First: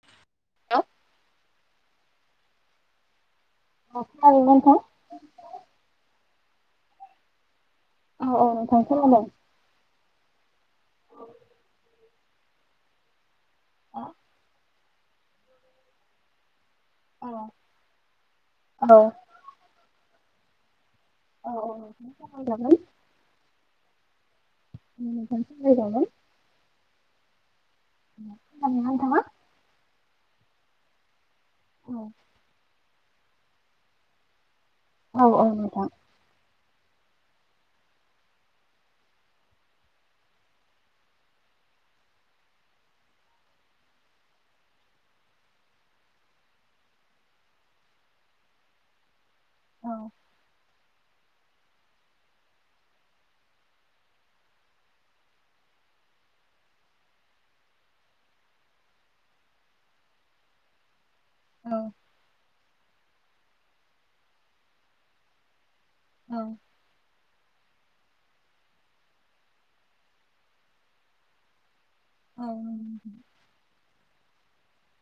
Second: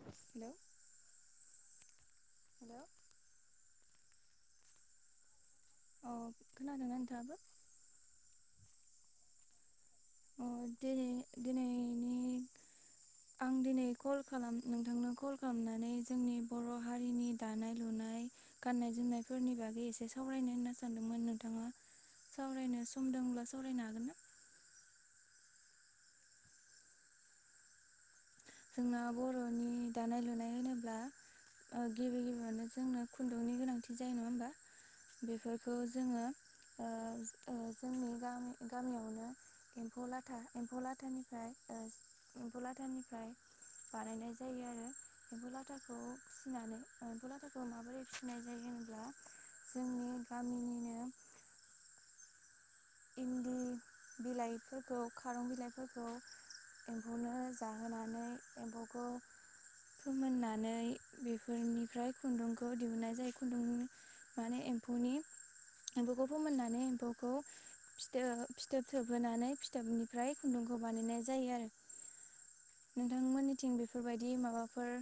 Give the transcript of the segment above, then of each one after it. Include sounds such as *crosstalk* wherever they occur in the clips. Hello. औ औ खोनादोंना नोंथां? अ खोनादोंना नोंथाङाबो? औ औ नोंथां खोनादों। अ दिनै दिनैनि आं दिनै औ कल खालाम नों नोंनो कल खामनानै जोंनि बर' हारिनि दानाय लुनाय औ गाननाय जोमनाय फोरनि बागै एसे सावरायनो होनना सानदोंमोन। औ नोंथाङा नोंथां सावरायजागोन सावरायनो सम दोंब्ला सावरायनो हागोन ना? उम नोंथां सावरायजागोन। *unintelligible* जोंना बर'नि दानाय लुनाय होनोब्ला ओ गिबि गिबियावनो जोंनो खुनदुंनि गोनांथि जायो नङा होमबा? औ औ बेफोरखौ नोंथां। जोङो ओ ओ जोंनि गामि गामियावनो एम्फौ लाथा एम्फौ लाथानिफाय ओ एम्फौ लाथानिफ्राय बानायनाय जायो आरो एम्फौ लाथाखौ फिसिनानै एम्फौ लाथाखौ माबोरै फिसिनाय जायो होनब्ला औ जोंनि गामिनिनो इन्दि बिलायफोरखौ खारं बिलायफोरखौ एम्फौनो जाहोनानै एम्फौखौ फोमोननानै औ बिफोरनिफ्राय खुन्दुंखौ दिहुनन्नाय जायो खुन्दुंनि माने एम्फौनि एम्फौखौ फोमोननानै एम्फौखौ फिथो फिथोब थोबहोनानै फिथोबनिफ्राय खुन्दुंखौ बानायनाय जायो आरो। *unintelligible* नोंथां मोनिथिं बेफोरबायदि माबाफोर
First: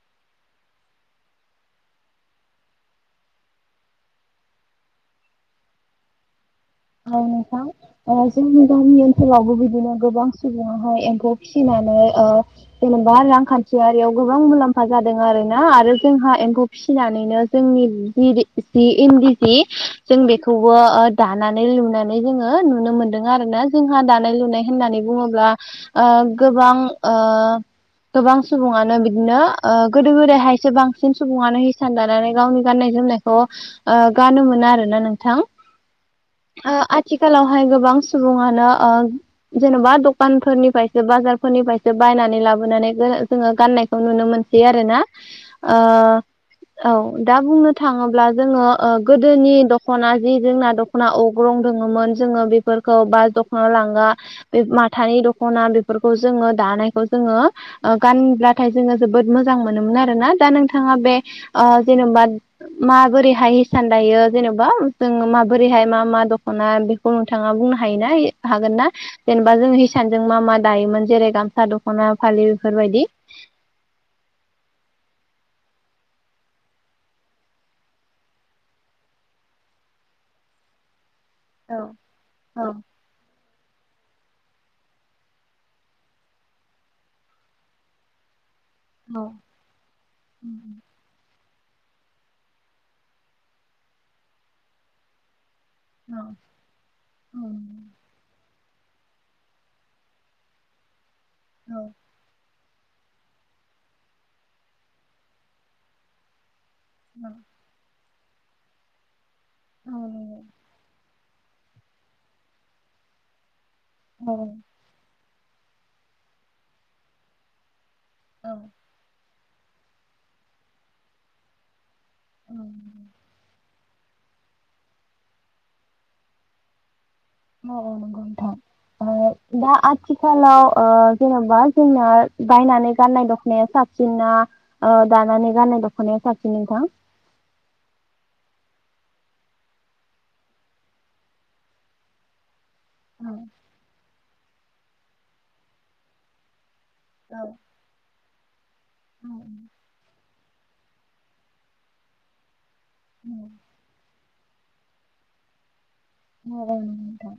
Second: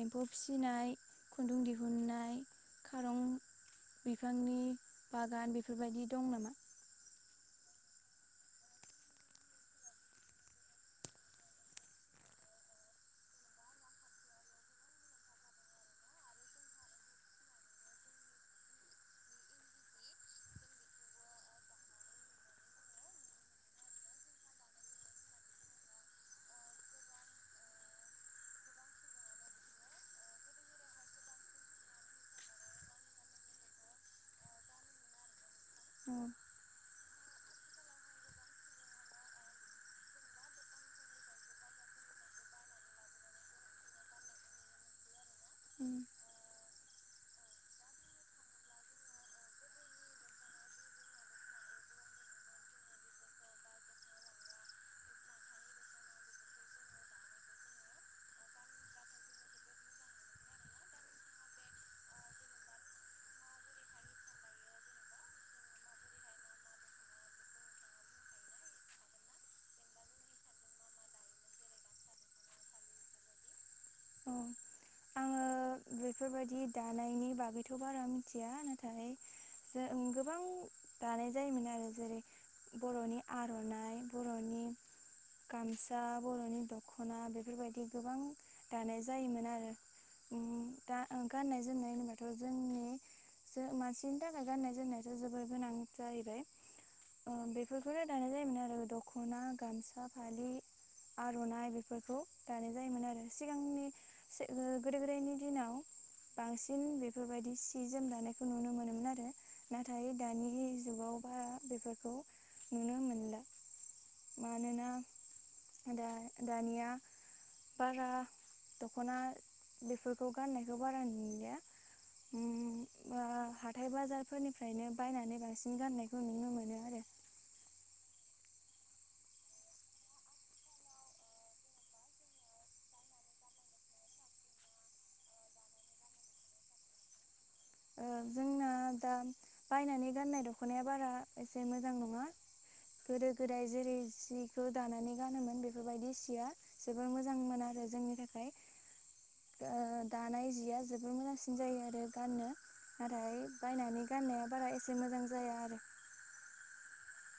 एम्फौ फिसिनाय खुन्दुं दिहुननाय खारं बिफांनि बागान बेफोरबायदि दं नामा? औ नोंथां। ओ जोंनि गामि ओनसोलावबो बिदिनो गोबां सुबुङाहाय एम्फौ फिसिनानै ओ जेनेबा रांखान्थियारियाव गोबां मुलाम्फा जादों आरो ना आरो जोंहा एम्फौ फिनानैनो जोंनि जिरि जि इन्दि जि जों बेखौबो ओ दाना नाय लुनानै जोङो नुनो मोन्दों आरो ना जोंहा दानाय लुनाय होननानै बुङोब्ला ओ गोबां ओ गोबां सुबुङानो बिदिनो ओ गोदो गोदायहायसो बांसिन सुबुङानो हिसान दानानै गावनि गाननाय जोमनायखौ आ गानोमोना आरोना नोंथां। औ आ आथिखालावहाय गोबां सुबुङानो आ जेन'बा दकानफोरनिफायसो बाजारफोरनिफ्रायसो बायनानै लाबोनानै गो जोङो गाननाय खौ नुनो मोनसै आरोना ओ औ दा बुंनो थाङोब्ला जोङो ओ गोदोनि दख'ना जि जोंना दख ख'ना अग्रं दोङोमोन जोङो बेफोरखौ बा दख'ना लांगा बे माथानि दख'ना बेफोरखौ जोङो दानायखौ जोङो ओ गानब्लाथाय जोङो जोबोद मोजां मोनोमोन आरो ना दा नोंथाङा बे आ जेन'बाद माबोरैहाय हिसान दायो जेनेबा जोंनो माब बोरैहाय मा मा दख'ना बेखौ नोंथाङा बुंनो हायो ना हागोन ना? जेनेबा जों हिसानजों मा मा दायोमोन जेरै गामसा दख'ना फालि बेफोरबायदि अ आङो बेफोरबायदि दानायनि बागैथ' बारा मिन्थिया नाथाय जोओं गोबां दानाय जायोमोन औ आरो जेरै बर'नि आर'नाइ बर'नि गामसा बर'नि दख'ना बेफोरबायदि गोबां दानाय औ जायोमोन आरो उम दा गाननाय जोमनाय होनबाथ' जोंनि जो मानसिनि थाखाय गाननाय जोमनायाथ जोबोर गोनां औ जाहैबाय ओ औ बेफोरखौनो दानाय जायोमोन आरो दख'ना गामसा फालि आर'नाइ औ बेफोरखौ दानाय जायोमोन आरो सिगांनि फिस ओ गोदो गोदायनि दिनाव बांसिन औ बेफोरबायदि सि जोम दानायखौ नुनो मोनोमोन आरो औ नाथाय नंगौ दानि जुगाव बा बेफोरखौ नुनो मोनला औ मानोना दा दानिया बारा औ दख'ना बेफोरखौ गाननायखौ बारा नुलिया औ उम बा हाथाय बाजारफोरनिफ्रायनो बायनानै बांसिन गाननायखौ नुनो मोनो आरो आ नंगौ नोंथां ओ दा आथिखालाव ओ जेन'बा जोंना बायनानै गाननाय दखनाया साब सिन ना ओ दानानै गाननाय दख'नाया साबसिन नोंथां ओ जोंना दा बायनानै गाननाय दख'नाया बारा एसे मोजां नङा गोदो औ गोदाय जेरै सिखौ दानानै गानोमोन बेफोरबायदि सिया जोबोर मोजां औ मोन आरो जोंनि थाखाय औ ओ दानाय जिया जोबोर मोजांसि सिन जायो आरो गाननो औ नाथाय बायनानै गाननाया बारा एसे मोजां जाया आरो नंगौ नोंथां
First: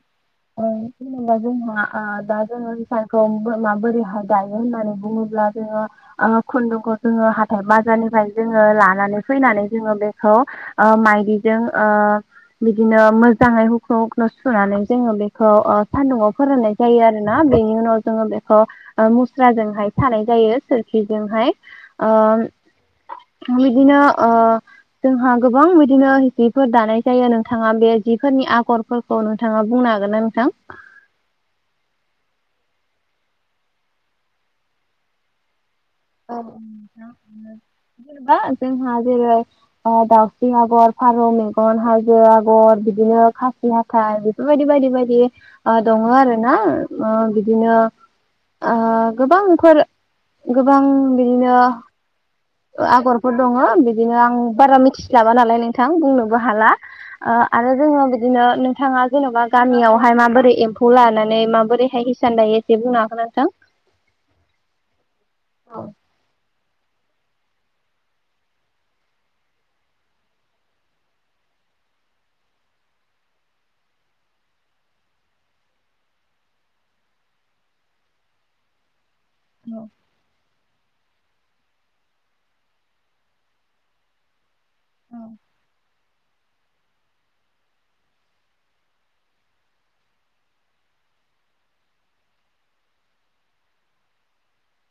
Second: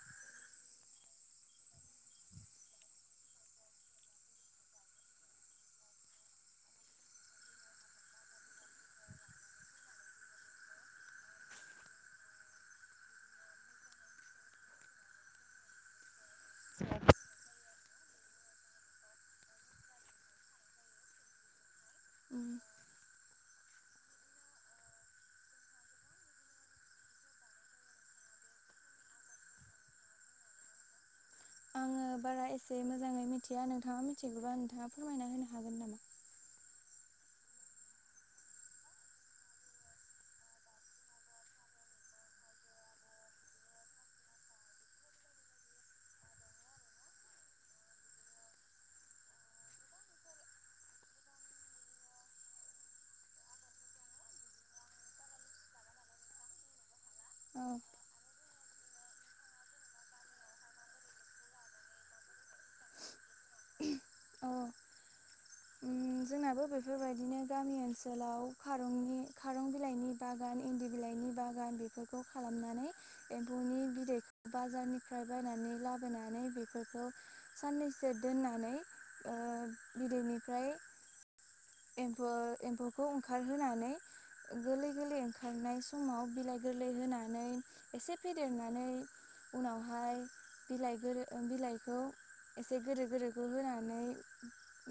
ओ जेनेबा जोंहा आ दा जोङो इसानखौ माबोरैहाय दायो होननानै बुङोब्ला जोङो ओ खुन्दुंखौ जोङो हाथाय बाजारनिफ्राय जोङो लानानै फैनानै जोङो बेखौ ओ माइदिजों ओ बिदिनो मोजांङै हुख्रु हुख्रु सुनानै जोङो बेखौ ओ सदुंआव फोराननाय जायो आरो ना बेनि उनाव जोङो बेखौ ओ मुस्राजोंहाय सानाय जायो सोरखिजोंहाय उम ओ बिदिनो ओ जोंहा गोबां बिदिनो जिफोर दानाय जायो नोंथाङा बे जिफोरनि आगर फोर औ नोंथाङा बुंनो हागोन ना नोंथां? आङो बारा एसे मोजाङै मिथिया नोंथाङा मिथिगौबा नोंथाङा फोरमायना होनो हागोन नामा? औ जेनेबा हो जोंहा जेरै ओ दाउस्रि आगर फारौ मेगन हाजो आगर बिदिनो खासि हाथ थाय बेफोरबायदि बायदि बायदि दङ आरो ना ओ बिदिनो ओ गोबांफोर गोबां बिदिनो ओ आगरफोर दंङ बिदिनो आं बारा मिथिसलाबा नालाय नोंथां बुंनोबो हाला नामा आरो जोङो बिदिनो नोंथाङा जेन'बा गामियावहाय माबोरै एम्फौ लानानै माबोरैहाय सानदों एसे बुंनो हागोनना नोंथां? औ औ औ उम जोंनाबो बेफोरबायदिनो गामि ओनसोलाव खारंनि खारं बिलाइनि बागान इन्दि बिलाइनि बागान बेफोरखौ खालामनानै एम्फौनि बिदै बाजारनिफ्राय बायनानै लाबोनानै बेफोरखौ साननैसो दोननानै ओ औ बिदैनिफ्राय एमफौ एम्फौखौ ओंखारहोनानै गोरलै गोरलै ओंखारनाय समाव बिलाइ गोरलै होनानै एसे फेदेरनानै उनावहाय बिलाइ गोरो बिलाइखौ एसे गोदोर गोदोरखौ होनानै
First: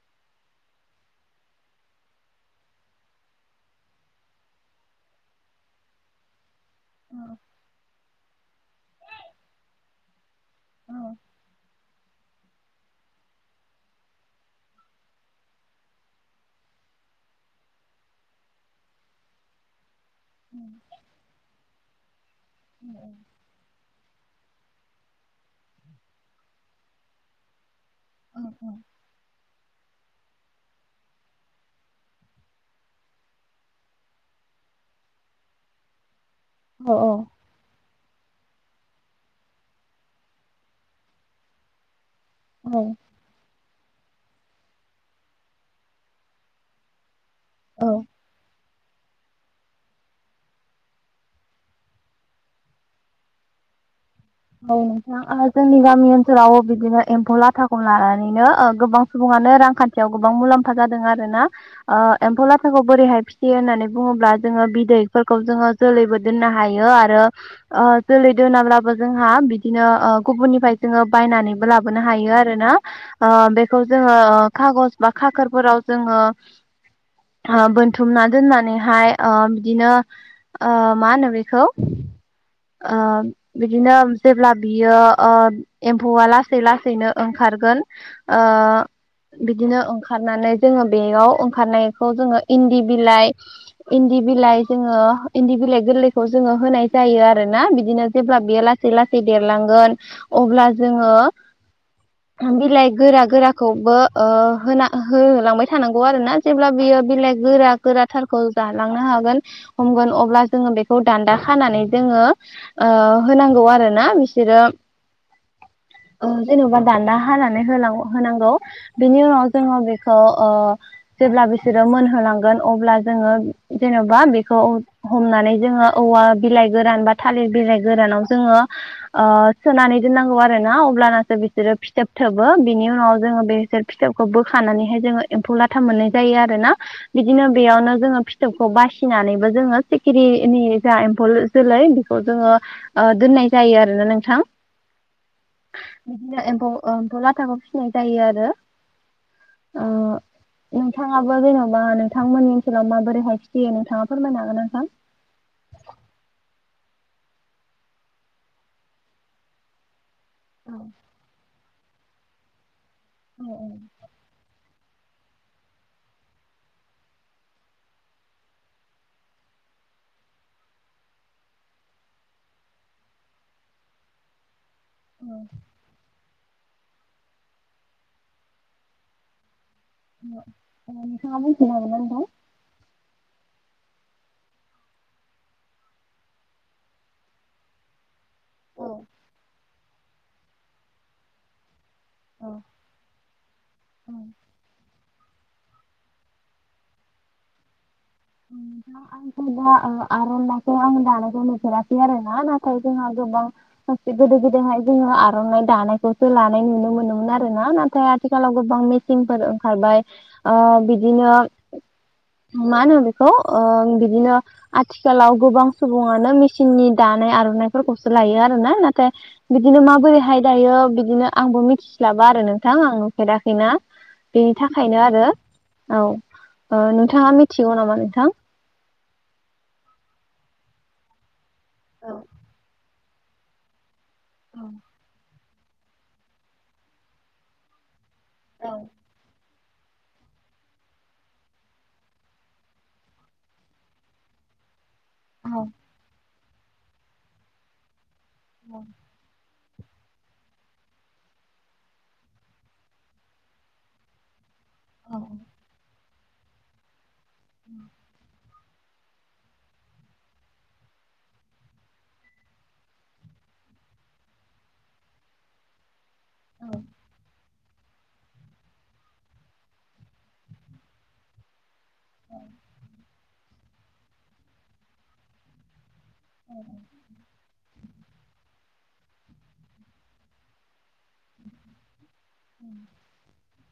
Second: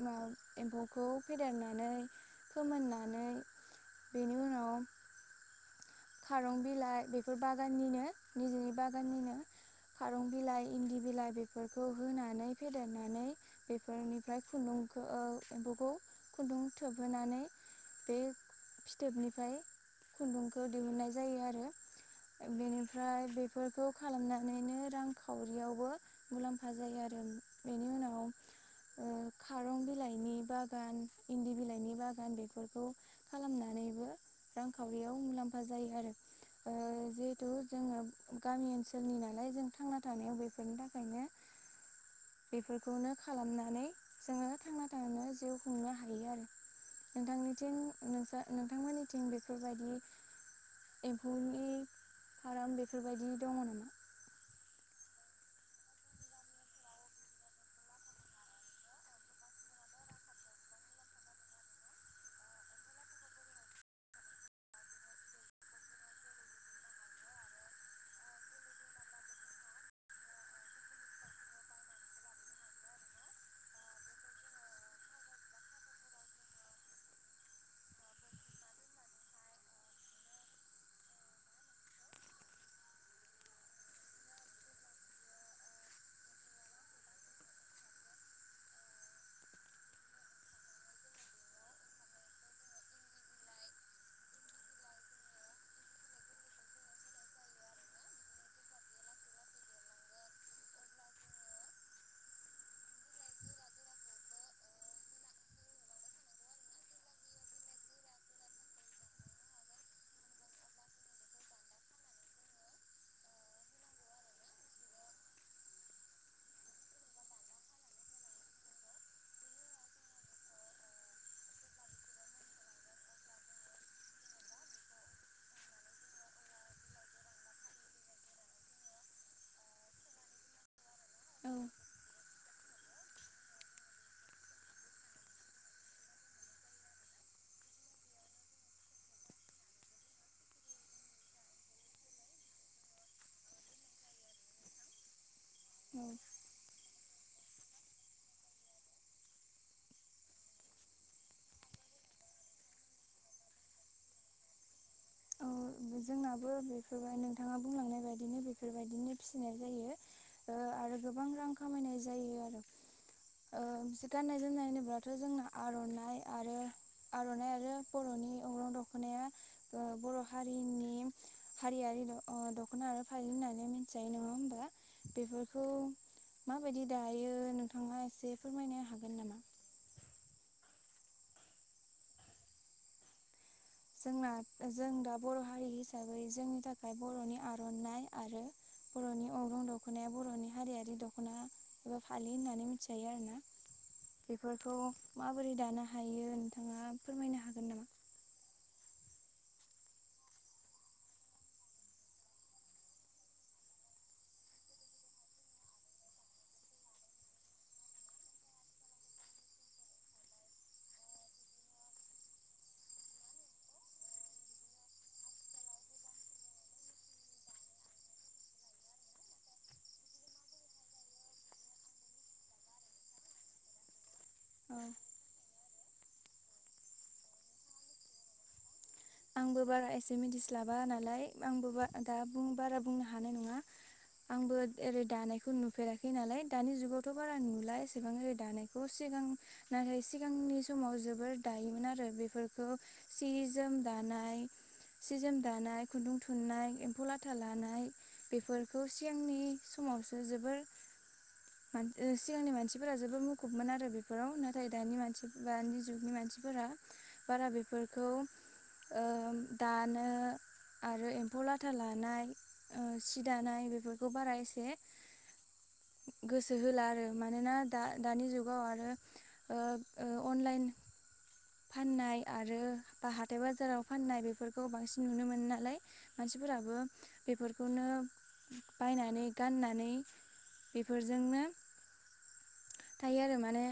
मा एम्फौखौ फेदेर फेदेरनानै फोमोननानै बेनि उनाव खारं बिलाइ बेफोर बागाननिनो निजेनि बागाननिनो। खारं बिलाइ औ इन्दि बिलाइ बेफोरखौ होनानै फेदेरनानै बेफोरनिफ्राय खुन्दुंखौ एम्फौखौ खुन्दुं थोबहोनानै बे फिथोबनिफ्राय खुन्दुं खौ दिहुननाय जायो आरो बेनिफ्राय बेफोरखौ खालामनानैनो रांखावरियावबो मुलाम्फा जायो आरो बेनि उनाव औ ओ खारं बिलाइनि बागान इन्दि बिलाइनि बागान बेफोरखौ खालामनानैबो रांखावरियाव मुलाम्फा जायो आरो जे थु जोङो गामि ओनसोलनि नालाय जों थांना थानायाव बेफोरनि थाखायनो औ बेफोरखौनो खालामनानै जोङो थांना थांनो जिउ खुंनो हायो आरो नोंथांनि थिं औ नोंसा नोंथांमोननिथिं बेफोरबायदि एम्फौनि फार्म बेफोरबायदि दङ नामा? औ नोंथां ओहो जोंनि गामि ओनसोलाव बिदिनो एम्फौ लाथाखौ लानानैनो ओ गोबां सुबुंङानो रांखान्थियाव गोबां मुलाम्फा जादों आरोना। ओ एम्फौ लाथाखौ बोरैहाय फिसियो होननानै बुङोब्ला जोङो बिदैफोरखौ जोङो जोलैबो दोननो हायो आरो ओ जोलै दोनाब्लाबो जोंहा बिदिनो ओ गुबुननिफ्राय जोङो बायनानैबो लाबोनो हायो आरोना। ओ बेखौ जोङो खागज बा खाखोरफोराव जोङो बोनथुमना दोननानैहाय ओ बिदिनो ओ मा होनो बेखौ ओ बिदिनो जेब्ला बियो ओ एम्फौआ लासै लासैनो ओंखारगोन ओ बिदिनो ओंखारनानै जोङो बेयाव ओंखारनायखौ जोङो इन्दि बिलाइ इन्दि बिलाइ जोङो इन्दि बिलाइ गोरलैखौ जोङो होनाय जायो आरो ना बिदिनो जेब्ला बेयो लासै लासै देरलांगोन अब्ला जोङो *inaudible* *inaudible* बिलाइ गोरा गोराखौबो ओ होना होलांबाय थानांगौ आरो ना जेब्ला बियो बिलाइ गोरा गोराथारखौ जालांनो हागोन हमगोन अब्ला जोङो बेखौ दान्दा खानानै जोङो ओ होनांगौ आरो ना बिसोरो ओ जेन'बा दान्दा हानानै होल होनांगौ बेनि उनाव जोङो बेखौ ओ जेब्ला बिसोरो मोनहोलांगोन अब्ला जोङो जेन'बा बेखौ हमनानै जोङो औवा बिलाइ गोरान बा थालिर बिलाय गोरानाव जोङो ओ सोनानै दोननांगौ आरो ना अब्लानासो बिसोरो औ फिथोब थोबो बिनि उनाव जोङो बे फिथोबखौ बोखानानैहाय जोङो एम्फौ लाथा मोननाय जायो आरोना बिदिनो बेयावनो जोङो फिथोबखौ बासिनानैबो जोङो सिखिरिनि जा एम्फौ जोलै जोङो दोननाय जायो आरो ना नोंथां औ बिदिनो एम्फौ ओ एम्फौ लाथाखौ फिसिनाय जायो आरो *inaudible* नोंथाङाबो जेन'बा नोंथांमोननि ओनसोलाव माबोरैहाय फिसियो नोंथाङा फोरमायनो हागोन ना नोंथां? औ जोंनाबो बेफोरबाय नोंथाङा बायदिनो बेफोरबायदिनो जायो। ओ आरो गोबां रां खामायनाय जायो आरो औ ओ गाननाय जोमनाय होनोबा थ' जोंना आर'नाइ आरो आर'नाइ आरो बर'नि अग्रं दख'नाया। ओ बर' हारिनि हारियारि द ओ दख'ना फालि होननानै मिथिजायो नङा होमबा? बेफोरखौ माबायदि दायो नोंथाङा एसे फोरमायनो हागोन नामा? ओ नोंथाङा बुंफिननो हागोन ना नोंथां? जोंना जों दा बर' हारि हिसाबै जोंनि थाखाय बर'नि आर'नाइ। आरो बर'नि अग्रं दख'नाया बर'नि हारियारि दख'ना। एबा फालि होननानै मिथिजायो आरो ना बेफोर बेखौ माबोरै दानो हायो नोंथाङा फोरमायनो हागोन नामा? *inaudible* आंथ दा आर'नाइखौ आं दानायखौ नुफेराखै आरो ना नाथाय जोंहा गोबां सोबसे गोदो गोदायहाय जोङो आर'नाइ दानायखौसो लानाय नुनो मोनोमोन आरो ना नाथाय आथिखालाव गोबां मि सिन फोर ओंखारबाय ओ बिदिनो मा होनो बे खौ ओ बिदिनो आथिखालाव गोबां सुबुङानो मेचिननि दानाय आर'नाफोरखौसो लायो आरो ना नाथाय। बिदिनो माबोरैहाय दायो बिदिनो आंबो मिथिस्लाबा आरो नोंथां आं नुफेराखैना। बेनि औ थाखायनो आरो औ ओ नोंथाङा मिथिगौ नामा नोंथां? आंबो बारा एसे मिथिस्लाबा नालाय आंबो बारा दा बुंनो हानाय नङा। आंबो ओरै दानायखौ नुफेराखै नालाय दानि जुगावथ' बारा नुला एसे एसेबां ओरै दानायखौ सिगां नाथाय सिगांनि समाव जोबोर दायोमोन आरो बेफोरखौ सि जोम दानाय सि जोम दानाय खुन्दुं थुननाय एम्फौ लाथा लानाय बेफोरखौ सिगांनि समावसो जोबोर *unintelligible* सिगांनि मानसिफोरा जोबोर मुखुबमोन आरो बे बेफोराव नाथाय दानि मानसि दानि जुगनि मानसिफोरा बारा बेफोरखौ ओ दानो आरो एम्फौ लाथा लानाय सि दानाय बेफोरखौ बारा एसे *unintelligible* गोसो होला आरो मानोना दा दानि जुगाव आरो ओ ओ अनलाइन फाननाय आरो बा हाथाय बाजाराव फाननाय बेफोरखौ बांसिन नुनो मोनो नालाय। मानसिफोराबो बेफोरखौनो बायनानै गाननानै बेफोरजोंनो थायो आरो माने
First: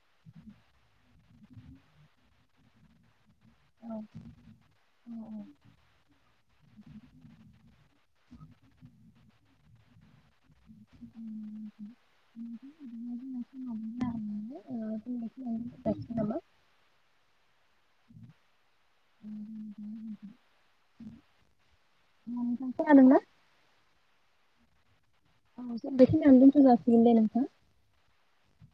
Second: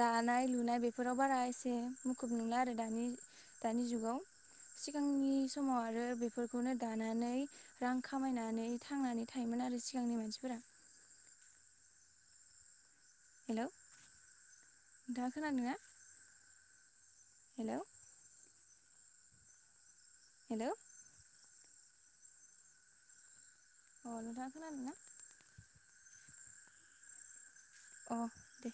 दानाय लुनाय बेफोराव बारा एसे मुखुब नंला आरो दानि दानि जुगाव सिगांनि समाव आरो बेफोरखौनो दानानै रां खामायनानै थांनानै थायोमोन आरो सिगांनि मानसिफोरा *inaudible* हेलौ नोंथाङा खोनादों ना हेलौ *inaudible* हेलौ *unintelligible* खोनादों ना? अ नोंथाङा खोनादों ना औ बेखिनियावनो‌ दोनथजासिगोनदे नोंथां अ दे